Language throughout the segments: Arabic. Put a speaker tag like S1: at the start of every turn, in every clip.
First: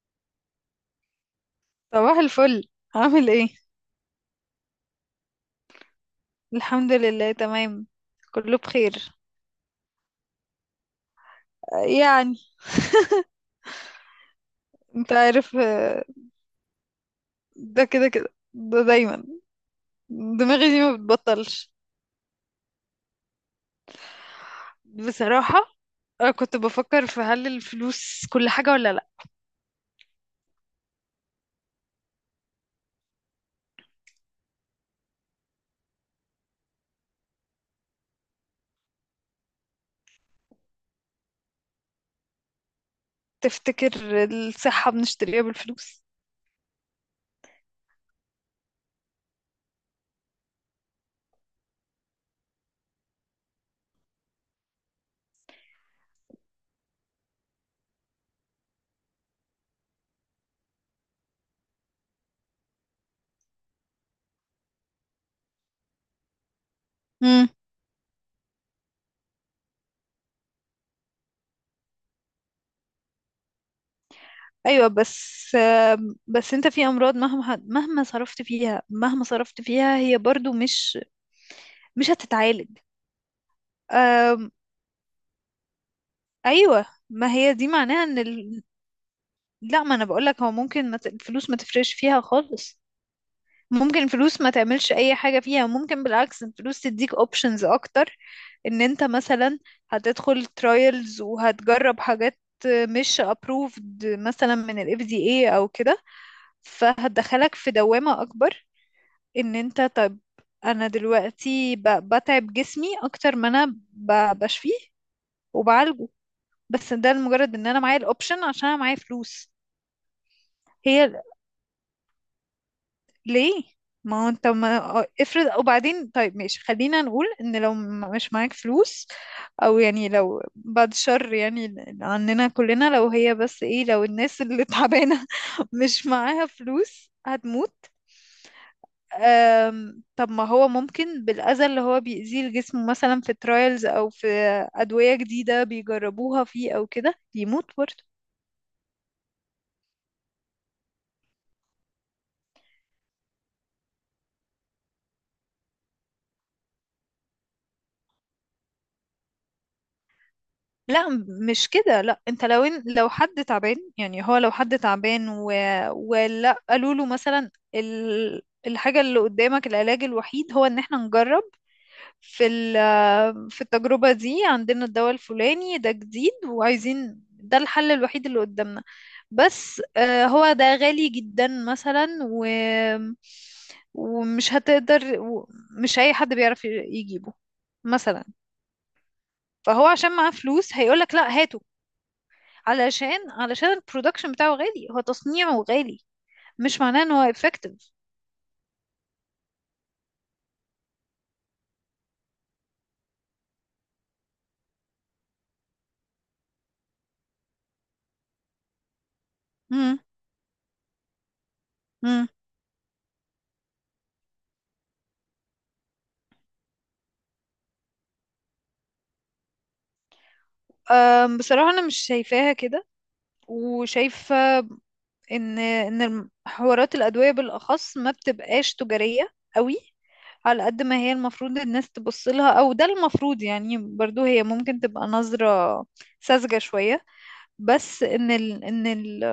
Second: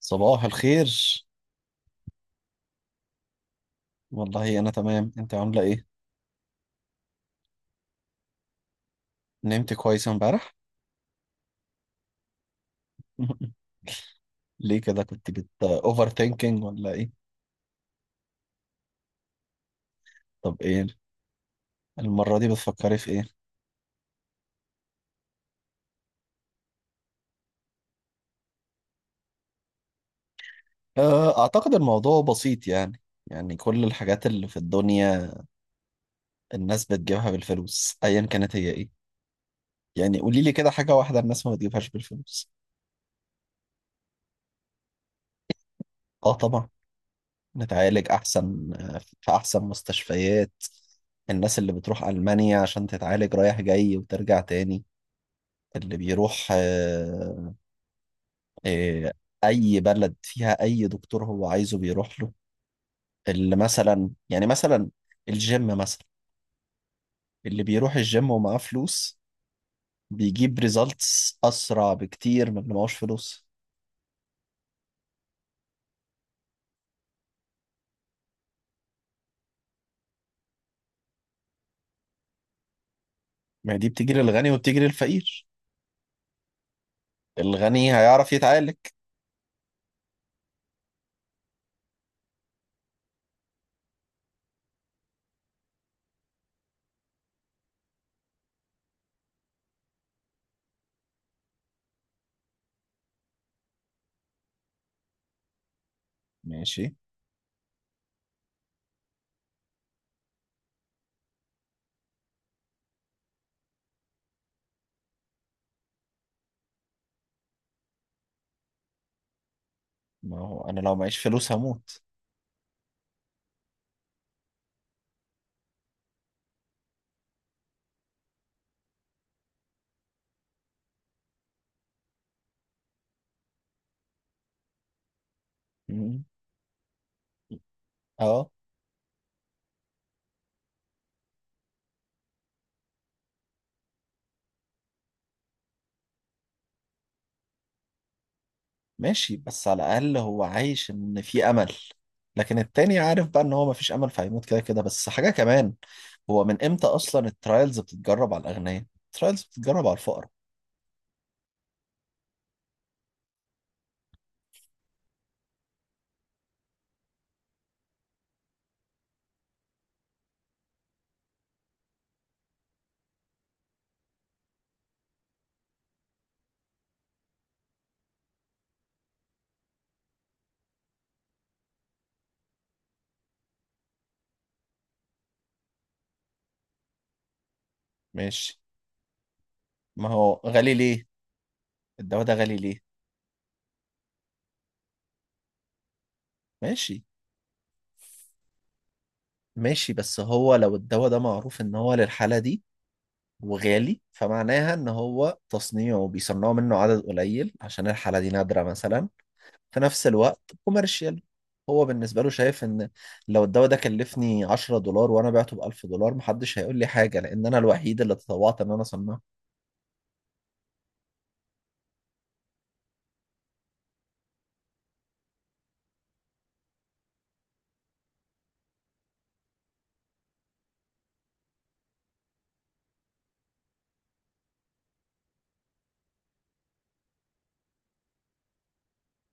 S1: صباح الخير.
S2: صباح الفل. عامل ايه؟
S1: والله انا تمام، انت عامله ايه؟
S2: الحمد لله، تمام، كله بخير.
S1: نمت كويس امبارح؟
S2: يعني،
S1: ليه كده،
S2: انت
S1: كنت بت
S2: عارف،
S1: اوفر ثينكينج ولا ايه؟
S2: ده كده كده ده دايما.
S1: طب
S2: دماغي دي
S1: ايه
S2: ما بتبطلش.
S1: المره دي بتفكري في ايه؟
S2: بصراحة، انا كنت بفكر في هل الفلوس كل حاجة ولا لا.
S1: آه، اعتقد الموضوع بسيط يعني كل الحاجات اللي في الدنيا الناس بتجيبها بالفلوس، ايا كانت هي ايه. يعني قولي لي كده حاجه واحده الناس ما بتجيبهاش بالفلوس.
S2: تفتكر الصحة بنشتريها بالفلوس؟
S1: اه طبعا. نتعالج احسن في احسن مستشفيات. الناس اللي بتروح المانيا عشان تتعالج رايح جاي وترجع تاني. اللي بيروح آه، أي بلد فيها أي دكتور هو عايزه بيروح له. اللي مثلا الجيم مثلا.
S2: امم،
S1: اللي بيروح الجيم ومعاه فلوس بيجيب ريزالتس أسرع بكتير من اللي معهوش فلوس.
S2: ايوه، بس بس انت في امراض مهما صرفت فيها هي برضو مش هتتعالج.
S1: ما هي دي بتيجي للغني
S2: أم،
S1: وبتيجي للفقير.
S2: ايوه، ما هي دي
S1: الغني
S2: معناها ان
S1: هيعرف يتعالج.
S2: لا، ما انا بقولك هو ممكن ما ت- الفلوس ما تفرقش فيها خالص. ممكن الفلوس ما تعملش اي حاجة فيها، ممكن بالعكس الفلوس تديك options اكتر. ان انت مثلا هتدخل trials وهتجرب حاجات مش approved مثلا من ال FDA او كده.
S1: ماشي.
S2: فهتدخلك في دوامة اكبر. ان انت، طب انا دلوقتي بتعب جسمي اكتر ما انا بشفيه وبعالجه، بس ده لمجرد ان انا معايا الاوبشن عشان انا معايا فلوس.
S1: ما هو أنا لو
S2: هي
S1: معيش فلوس هموت.
S2: ليه؟ ما هو انت ما افرض. وبعدين طيب ماشي، خلينا نقول ان لو مش معاك فلوس، او يعني لو بعد شر، يعني عننا كلنا، لو هي بس ايه، لو الناس اللي تعبانة مش
S1: مم.
S2: معاها فلوس هتموت.
S1: اه
S2: طب ما هو ممكن بالأذى اللي هو بيأذيه الجسم مثلا في ترايلز او في أدوية جديدة بيجربوها فيه او كده يموت برضه.
S1: ماشي، بس على الأقل هو عايش إن في أمل. لكن التاني عارف بقى إن هو مفيش أمل فهيموت كده كده. بس حاجة كمان، هو من امتى اصلا الترايلز بتتجرب على الاغنياء؟ الترايلز بتتجرب على الفقراء.
S2: لا مش كده، لا انت لو إن لو حد تعبان، يعني هو لو حد تعبان و... ولا قالوا له مثلا الحاجة اللي قدامك العلاج الوحيد هو ان احنا نجرب في التجربة دي عندنا الدواء الفلاني ده جديد، وعايزين ده الحل الوحيد اللي قدامنا. بس هو ده غالي جدا مثلا، ومش هتقدر مش اي حد بيعرف يجيبه مثلا.
S1: ماشي.
S2: فهو
S1: ما
S2: عشان معاه
S1: هو غالي
S2: فلوس
S1: ليه؟
S2: هيقولك لا، هاته.
S1: الدواء ده غالي ليه؟
S2: علشان البرودكشن بتاعه غالي، هو تصنيعه غالي، مش معناه
S1: ماشي،
S2: ان هو effective.
S1: ماشي. بس هو لو الدواء ده معروف ان هو للحالة دي وغالي، فمعناها ان هو تصنيعه بيصنعوا منه عدد قليل عشان الحالة دي نادرة مثلا. في
S2: مم.
S1: نفس الوقت كوميرشال، هو بالنسبة
S2: مم.
S1: له شايف ان لو الدواء ده كلفني 10 دولار وانا بعته ب 1000 دولار محدش هيقول لي حاجة، لان انا الوحيد اللي تطوعت ان انا اصنعه.
S2: بصراحة انا مش شايفاها كده. وشايفة ان ان حوارات الادوية بالاخص ما بتبقاش تجارية قوي، على قد ما هي المفروض الناس تبص لها. او ده المفروض يعني، برضو هي ممكن تبقى نظرة ساذجة شوية، بس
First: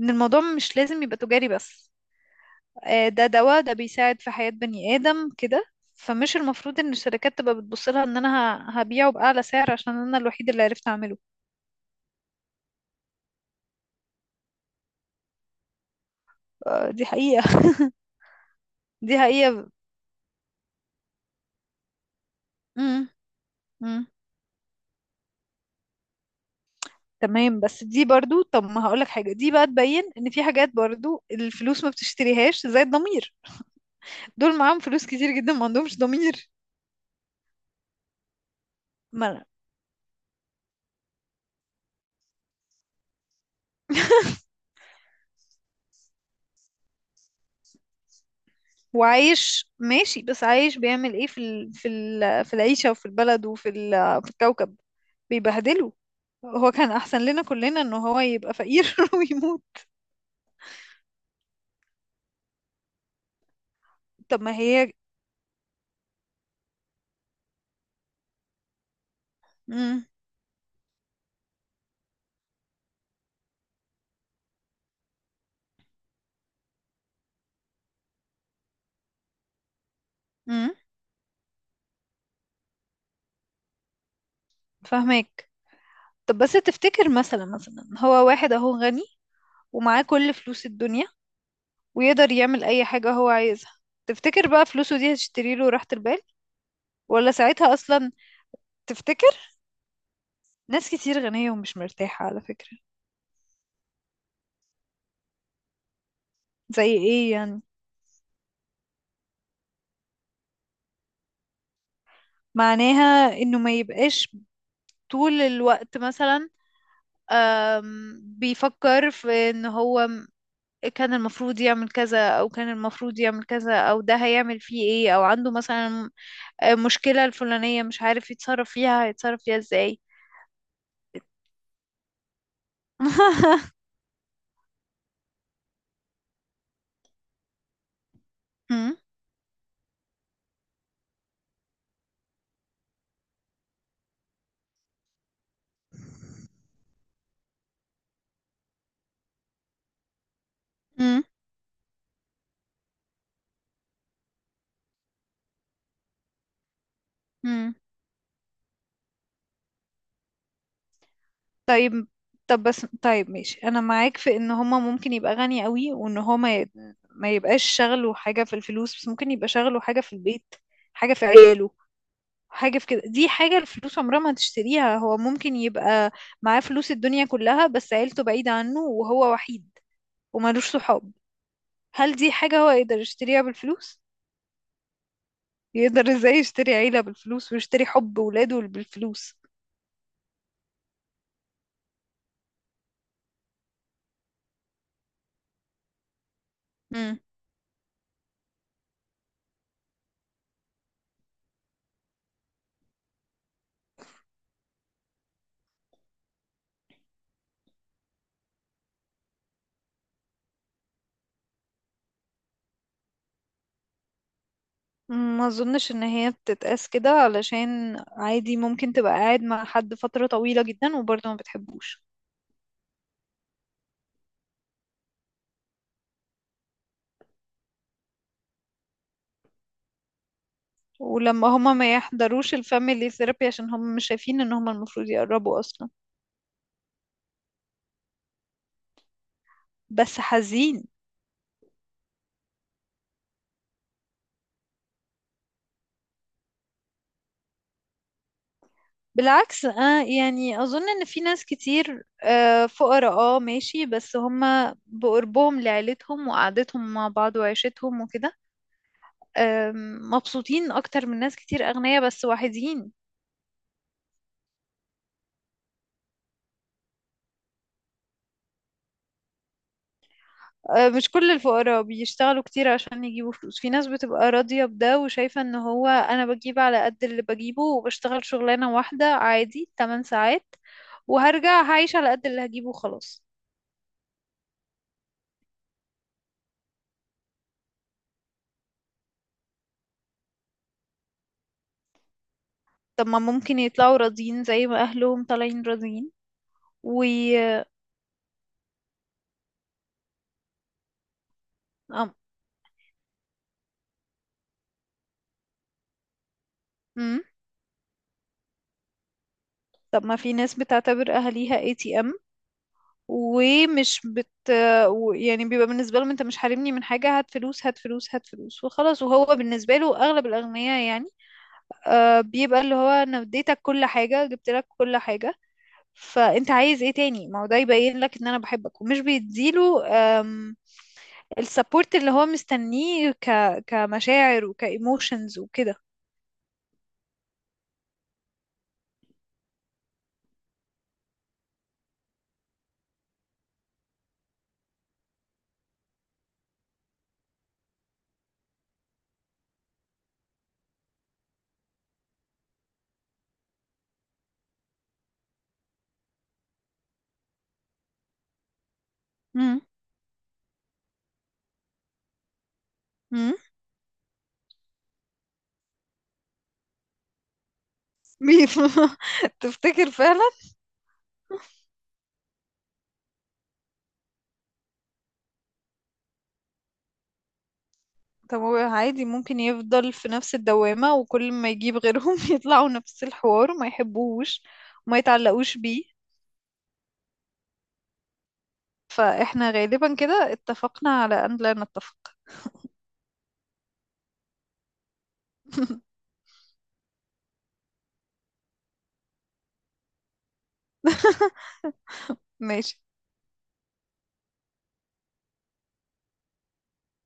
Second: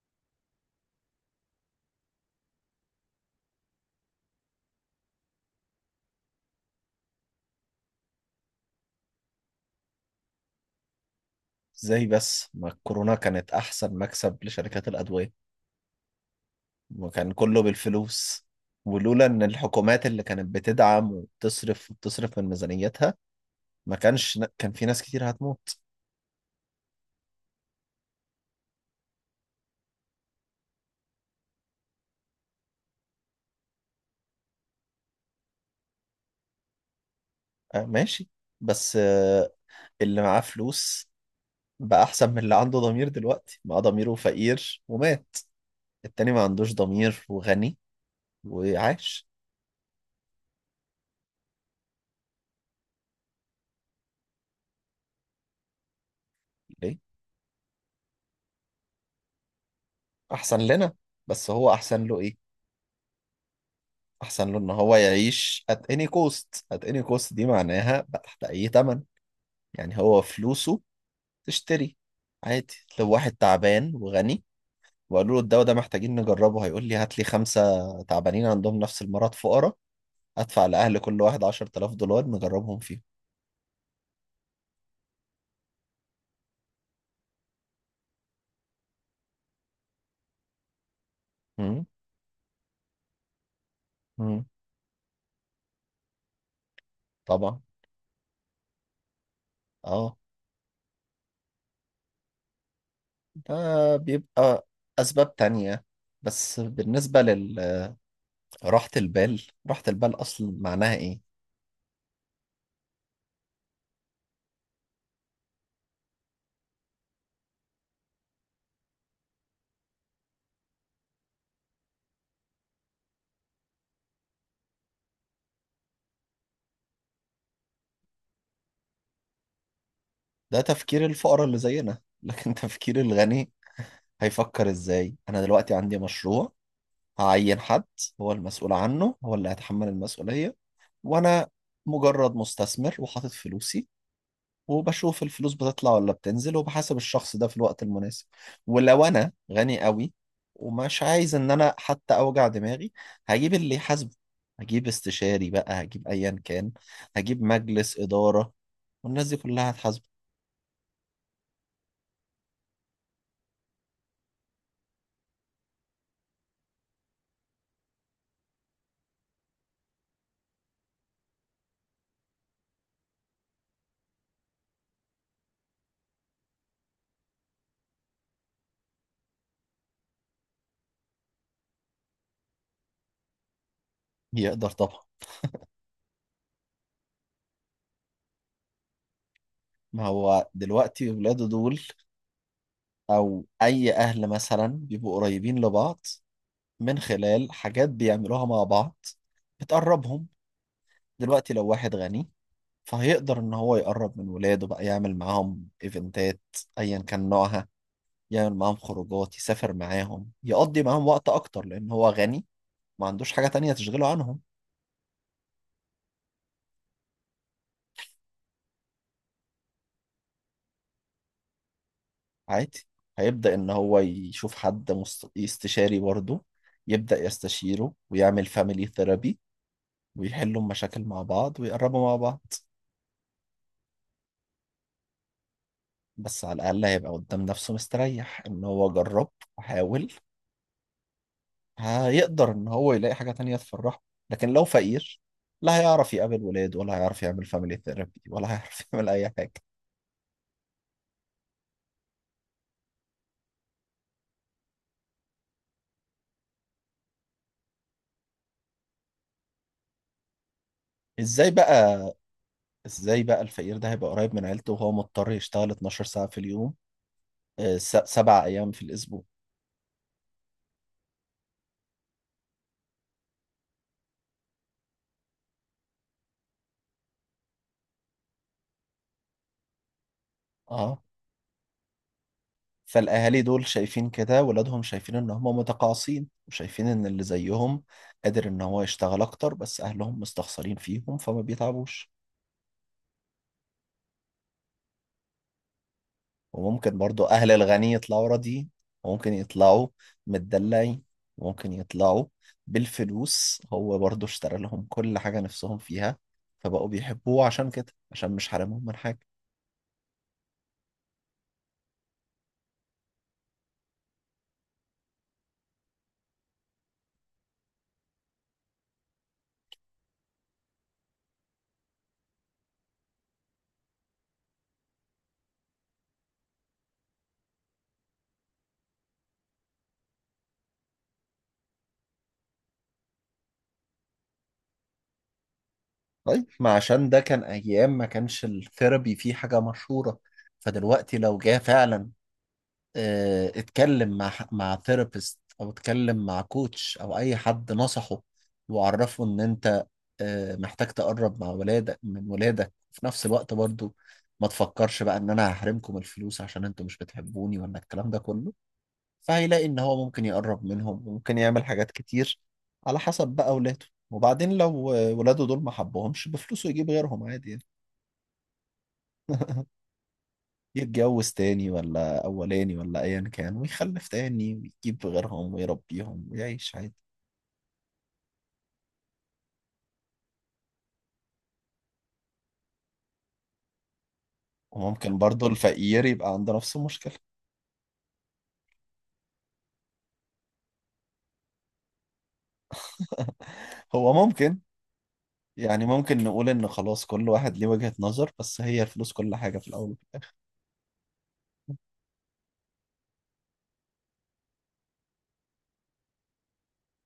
S2: ان الموضوع مش لازم يبقى تجاري بس. ده دواء، ده بيساعد في حياة بني آدم كده. فمش المفروض ان الشركات تبقى بتبص لها ان انا هبيعه بأعلى سعر عشان انا الوحيد اللي عرفت اعمله.
S1: ازاي بس، ما الكورونا كانت احسن مكسب لشركات الادويه،
S2: دي
S1: وكان
S2: حقيقة.
S1: كله بالفلوس.
S2: دي
S1: ولولا ان
S2: حقيقة.
S1: الحكومات اللي كانت بتدعم وبتصرف وبتصرف من
S2: امم.
S1: ميزانيتها ما
S2: امم.
S1: كانش كان في ناس كتير هتموت.
S2: تمام. بس دي برضو، طب ما هقولك حاجة، دي بقى تبين ان في حاجات برضو الفلوس ما بتشتريهاش زي الضمير. دول معاهم فلوس كتير جدا، ما عندهمش ضمير.
S1: آه ماشي. بس
S2: ما أنا-
S1: اللي معاه فلوس بقى احسن من اللي عنده ضمير. دلوقتي معاه ضميره فقير ومات. التاني ما عندوش ضمير وغني، وعاش.
S2: وعايش ماشي، بس عايش بيعمل ايه في العيشة وفي البلد وفي ال... في الكوكب. بيبهدله. هو كان
S1: ليه
S2: احسن لنا كلنا ان هو يبقى فقير ويموت.
S1: احسن لنا؟ بس هو احسن له إيه؟
S2: طب
S1: احسن
S2: ما
S1: له ان
S2: هي،
S1: هو يعيش at any cost. at any cost دي معناها بقى تحت اي ثمن. يعني
S2: امم.
S1: هو فلوسه تشتري عادي. لو واحد تعبان وغني وقالوا له الدواء ده محتاجين نجربه، هيقول لي هات لي خمسة تعبانين عندهم نفس المرض فقراء. ادفع
S2: امم.
S1: لأهل كل واحد 10000 دولار نجربهم فيهم.
S2: فاهمك. طب بس تفتكر، مثلا هو واحد اهو غني ومعاه كل فلوس الدنيا
S1: مم.
S2: ويقدر يعمل اي حاجة هو عايزها.
S1: مم.
S2: تفتكر بقى فلوسه دي هتشتري له راحة البال؟ ولا
S1: طبعا.
S2: ساعتها اصلا؟ تفتكر؟
S1: اه.
S2: ناس كتير غنية ومش مرتاحة على فكرة.
S1: ده بيبقى اسباب تانية، بس
S2: زي
S1: بالنسبة
S2: ايه يعني؟
S1: لراحة البال، راحة البال اصلا معناها ايه؟
S2: معناها انه ما يبقاش طول الوقت مثلا بيفكر في ان هو كان المفروض يعمل كذا، او كان المفروض يعمل كذا، او ده هيعمل فيه ايه، او عنده مثلا مشكلة الفلانية مش عارف يتصرف فيها، هيتصرف فيها ازاي.
S1: ده تفكير الفقراء اللي زينا، لكن تفكير الغني هيفكر ازاي؟ انا دلوقتي عندي مشروع، هعين حد هو المسؤول
S2: مم.
S1: عنه هو اللي هيتحمل المسؤولية. وانا مجرد مستثمر وحاطط فلوسي، وبشوف الفلوس بتطلع ولا بتنزل، وبحاسب الشخص ده في الوقت المناسب. ولو انا غني قوي ومش
S2: مم.
S1: عايز ان انا حتى اوجع دماغي، هجيب اللي يحاسبه. هجيب استشاري بقى، هجيب ايا كان، هجيب
S2: مم.
S1: مجلس إدارة، والناس دي كلها هتحاسبه.
S2: طيب. طب بس طيب ماشي، انا معاك في ان هما ممكن يبقى غني قوي، وان هما ما يبقاش شغله حاجة في الفلوس، بس ممكن يبقى شغله حاجة في البيت، حاجة في عياله، حاجة في كده. دي حاجة الفلوس عمرها ما تشتريها. هو ممكن يبقى معاه فلوس الدنيا كلها بس عيلته بعيدة عنه وهو وحيد ومالوش صحاب. هل دي حاجة هو يقدر يشتريها بالفلوس؟
S1: يقدر طبعا.
S2: يقدر ازاي يشتري عيلة بالفلوس ويشتري حب ولاده بالفلوس؟
S1: ما هو دلوقتي ولاده دول او اي اهل مثلا بيبقوا قريبين لبعض من
S2: امم.
S1: خلال حاجات بيعملوها مع بعض بتقربهم. دلوقتي لو واحد غني فهيقدر ان هو يقرب من ولاده بقى، يعمل معاهم ايفنتات ايا كان نوعها، يعمل معاهم خروجات، يسافر معاهم، يقضي معاهم وقت اكتر لان هو غني ما عندوش حاجة تانية تشغله عنهم.
S2: ما اظنش ان هي بتتقاس كده، علشان عادي ممكن تبقى قاعد مع حد فترة طويلة جدا وبرضه ما بتحبوش.
S1: عادي، هيبدأ ان هو يشوف حد استشاري برضه، يبدأ يستشيره ويعمل فاميلي ثيرابي ويحلوا المشاكل مع
S2: ولما
S1: بعض
S2: هما ما
S1: ويقربوا مع بعض.
S2: يحضروش الفاميلي ثيرابي عشان هما مش شايفين ان هما المفروض يقربوا اصلا.
S1: بس على الأقل هيبقى قدام نفسه مستريح إن هو جرب وحاول.
S2: بس حزين.
S1: هيقدر إن هو يلاقي حاجة تانية تفرحه. لكن لو فقير لا هيعرف يقابل ولاد ولا هيعرف يعمل فاميلي ثيرابي ولا هيعرف يعمل أي حاجة.
S2: بالعكس آه، يعني أظن إن في ناس كتير، آه، فقراء، اه ماشي، بس هما بقربهم لعيلتهم وقعدتهم مع بعض وعيشتهم وكده، آه، مبسوطين أكتر من ناس
S1: إزاي
S2: كتير
S1: بقى؟
S2: أغنياء بس وحيدين.
S1: إزاي بقى الفقير ده هيبقى قريب من عيلته وهو مضطر يشتغل 12 ساعة في اليوم، 7 أيام في الأسبوع؟
S2: آه، مش كل الفقراء بيشتغلوا كتير عشان يجيبوا فلوس. في ناس بتبقى راضية بده وشايفة إن هو أنا بجيب على قد اللي بجيبه وبشتغل شغلانة واحدة عادي 8 ساعات،
S1: آه.
S2: وهرجع هعيش على قد اللي هجيبه خلاص.
S1: فالأهالي دول شايفين كده ولادهم شايفين إن هم متقاعسين، وشايفين إن اللي زيهم قادر إن هو يشتغل أكتر، بس أهلهم مستخسرين فيهم فما بيتعبوش.
S2: طب ما ممكن يطلعوا راضيين زي ما أهلهم طالعين راضيين.
S1: وممكن
S2: و...
S1: برضو أهل الغني يطلعوا راضيين. وممكن يطلعوا متدلعين. وممكن
S2: أم.
S1: يطلعوا بالفلوس، هو برضو اشترى لهم كل حاجة نفسهم فيها فبقوا
S2: مم.
S1: بيحبوه عشان كده، عشان مش حارمهم من حاجة.
S2: طب ما في ناس بتعتبر اهاليها اي تي ام ومش يعني بيبقى بالنسبه لهم انت مش حارمني من حاجه، هات فلوس هات فلوس هات فلوس وخلاص. وهو بالنسبه له اغلب الاغنياء يعني آه بيبقى اللي هو انا اديتك كل حاجه، جبت لك كل حاجه، فانت عايز ايه تاني؟ ما هو ده يبين لك ان انا بحبك. ومش بيديله آم، السبورت اللي هو مستنيه كمشاعر وكايموشنز وكده.
S1: طيب، ما عشان ده كان أيام ما كانش الثيرابي فيه حاجة مشهورة. فدلوقتي لو جه فعلا اتكلم مع مع ثيرابيست او اتكلم مع كوتش او اي حد نصحه وعرفه ان انت محتاج تقرب مع ولادك من ولادك في نفس الوقت برضو، ما تفكرش بقى ان انا هحرمكم الفلوس عشان انتوا مش بتحبوني ولا الكلام ده كله،
S2: امم.
S1: فهيلاقي ان هو ممكن يقرب منهم وممكن يعمل حاجات كتير على حسب
S2: امم.
S1: بقى ولاده. وبعدين لو ولاده دول ما حبهمش بفلوسه يجيب غيرهم عادي يعني.
S2: تفتكر فعلا؟
S1: يتجوز تاني ولا أولاني ولا أيا كان ويخلف تاني ويجيب غيرهم ويربيهم ويعيش عادي.
S2: طب هو عادي ممكن يفضل في نفس الدوامة، وكل ما يجيب غيرهم يطلعوا نفس الحوار وما يحبوش وما
S1: وممكن برضو
S2: يتعلقوش بيه.
S1: الفقير يبقى عنده نفس المشكلة.
S2: فاحنا غالبا كده اتفقنا على ان لا نتفق.
S1: هو ممكن، يعني ممكن نقول إن خلاص كل واحد ليه وجهة نظر، بس هي الفلوس كل حاجة في الأول.
S2: ماشي.